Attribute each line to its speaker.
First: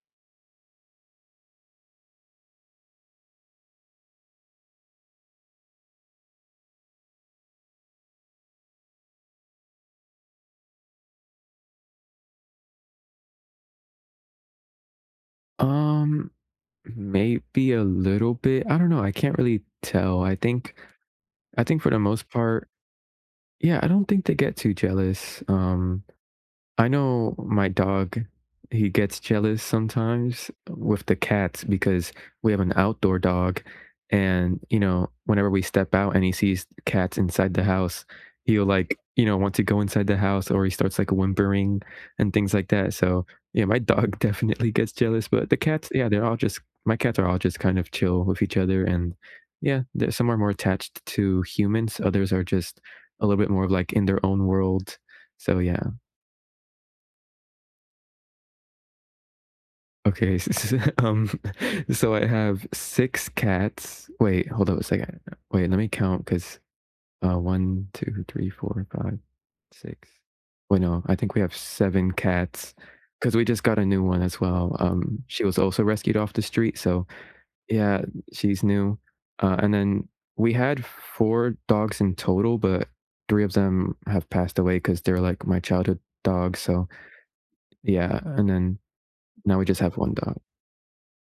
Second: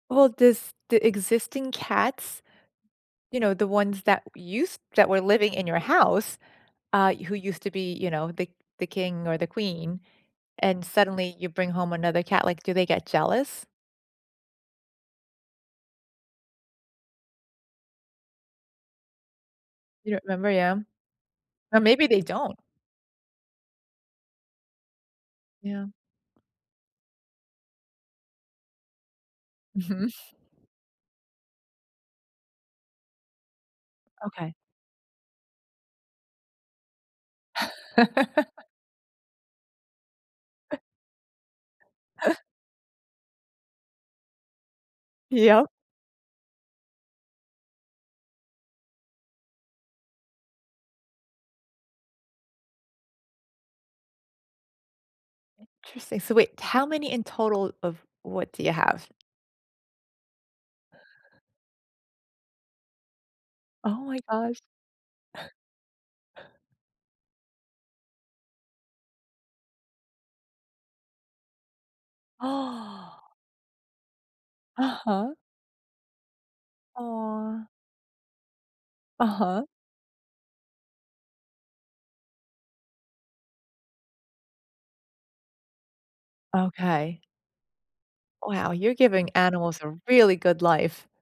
Speaker 1: Well, does the existing cats, you know, the ones that used that were living in your house, uh, who used to be, you know, the the king or the queen, and suddenly you bring home another cat, like, do they get jealous?
Speaker 2: Um, maybe a little bit? I don't know, I can't really
Speaker 1: You
Speaker 2: tell.
Speaker 1: don't
Speaker 2: I
Speaker 1: remember,
Speaker 2: think
Speaker 1: yeah?
Speaker 2: I
Speaker 1: Or
Speaker 2: think for the
Speaker 1: maybe they
Speaker 2: most
Speaker 1: don't.
Speaker 2: part Yeah, I don't think they get too jealous.
Speaker 1: Yeah.
Speaker 2: Um, I know my dog, he gets jealous
Speaker 1: Mhm.
Speaker 2: sometimes with the cats because we have an outdoor dog,
Speaker 1: Okay.
Speaker 2: and, you know, whenever we step out, and he sees the cats inside the house, he'll, like, you know, want to go inside the house, or he starts, like, whimpering and things like that. So, yeah, my dog definitely gets jealous, but the
Speaker 1: Yep.
Speaker 2: cats yeah, they're all just my cats are all just, kind of, chill with each other, and, yeah, the some are more attached to humans, others are just a little bit more of, like, in their own world, so, yeah.
Speaker 1: Interesting, so, wait, how many in total of what do you have?
Speaker 2: Okay, s s Um, so, I have 6
Speaker 1: Oh,
Speaker 2: cats
Speaker 1: my
Speaker 2: wait,
Speaker 1: gosh.
Speaker 2: hold on a second. Wait, lemme count 'cause uh, 1, 2, 3, 4, 5, 6 wait, no, I think we have 7 cats 'cause we just got a new one as well. Um,
Speaker 1: Uh-huh.
Speaker 2: she was also rescued off the street, so
Speaker 1: Aw.
Speaker 2: Yeah, she's new. Uh,
Speaker 1: Uh-huh.
Speaker 2: and then we had 4 dogs in total, but 3 of them have passed away 'cause they're, like, my childhood dogs, so,
Speaker 1: Okay.
Speaker 2: yeah. And
Speaker 1: Wow,
Speaker 2: then
Speaker 1: you're giving
Speaker 2: now, we
Speaker 1: animals
Speaker 2: just
Speaker 1: a
Speaker 2: have 1
Speaker 1: really
Speaker 2: dog.
Speaker 1: good life.